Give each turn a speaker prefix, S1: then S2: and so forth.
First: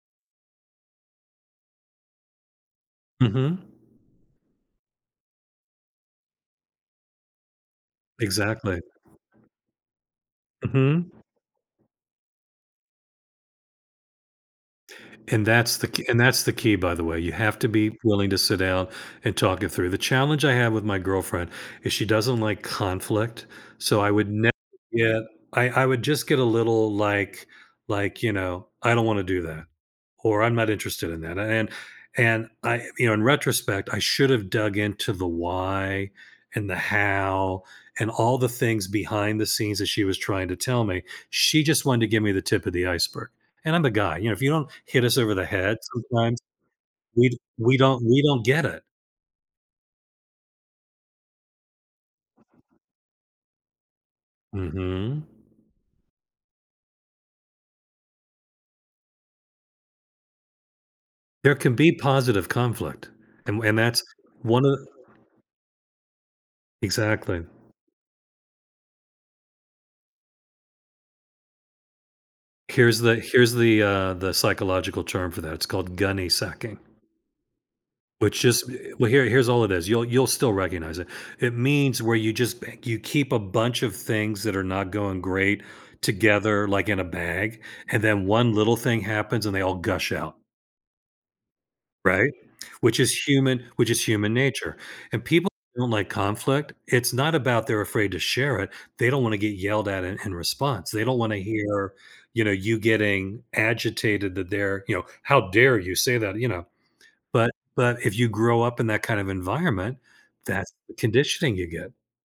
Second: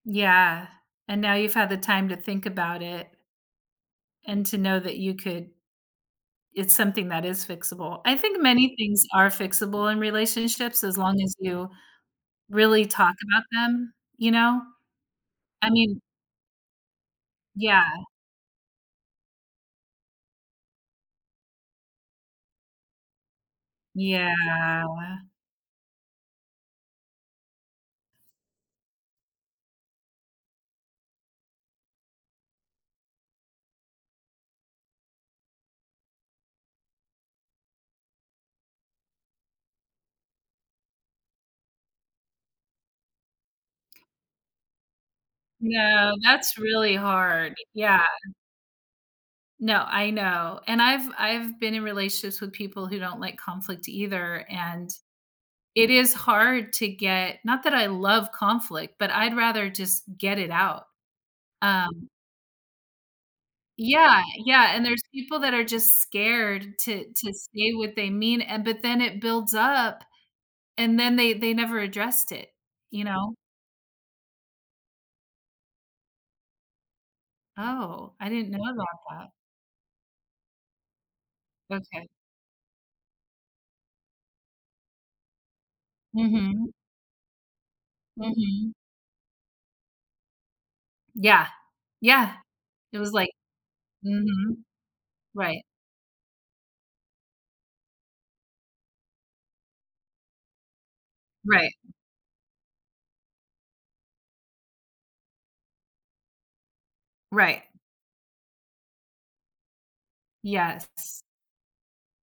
S1: Yeah. And now you've had the time to think about it
S2: Mhm.
S1: and to know that you could it's something that is fixable, I think many
S2: Exactly.
S1: things are fixable in relationships as
S2: Mhm.
S1: long as you really talk about them, you know?
S2: And
S1: I
S2: that's the
S1: mean
S2: ke and that's the key, by the way, you have to
S1: Yeah.
S2: be willing to sit down and talk it through, the challenge I have with my girlfriend is she doesn't like conflict, so I would
S1: Yeah.
S2: never get I I would just get a little like like, you know, I don't wanna do that or I'm not interested in that, a and and I, you know, in retrospect, I should have dug into the why, and the how, and all the things behind the scenes that she was trying to tell me, she just wanted to give me the tip of the iceberg. And I'm the guy, you know, if you don't hit us over the head
S1: No,
S2: sometimes,
S1: that's really
S2: we d
S1: hard,
S2: we don't
S1: yeah.
S2: we don't get it.
S1: No, I know. And I've I've been in relationships with people who don't like conflict either, and
S2: Mhm.
S1: it is hard to get not that I love conflict, but I'd rather just get it out,
S2: There can be
S1: um
S2: positive conflict and w and that's
S1: Yeah.
S2: one
S1: Yeah.
S2: of
S1: And there's people that are just scared to to
S2: Exactly.
S1: say what they mean, and but then it builds up and then they they never addressed it,
S2: Here's
S1: you
S2: the
S1: know?
S2: here's the, uh, the psychological term for that, it's called "Gunny sacking."
S1: Oh, I
S2: Which
S1: didn't know
S2: is, eh,
S1: about
S2: well, here
S1: that.
S2: here's all it is, you'll, you'll still recognize it, it means
S1: Okay.
S2: where you just b you keep a bunch of things that are not going great together,
S1: Mhm.
S2: like in a bag, and then one
S1: Mhm.
S2: little thing happens and they all gush out.
S1: Yeah.
S2: Right?
S1: Yeah. It
S2: Which
S1: was
S2: is
S1: like
S2: human which is human
S1: Mhm.
S2: nature, and people
S1: Right.
S2: don't like conflict. It's not about they're afraid to share it, they don't wanna get yelled at in in response, they don't wanna
S1: Right.
S2: hear, you know, you getting agitated that they're, you know, "How dare you say that," you know, but
S1: Right.
S2: but if you grow up in that kind of environment, that's the
S1: Yes.
S2: conditioning you get.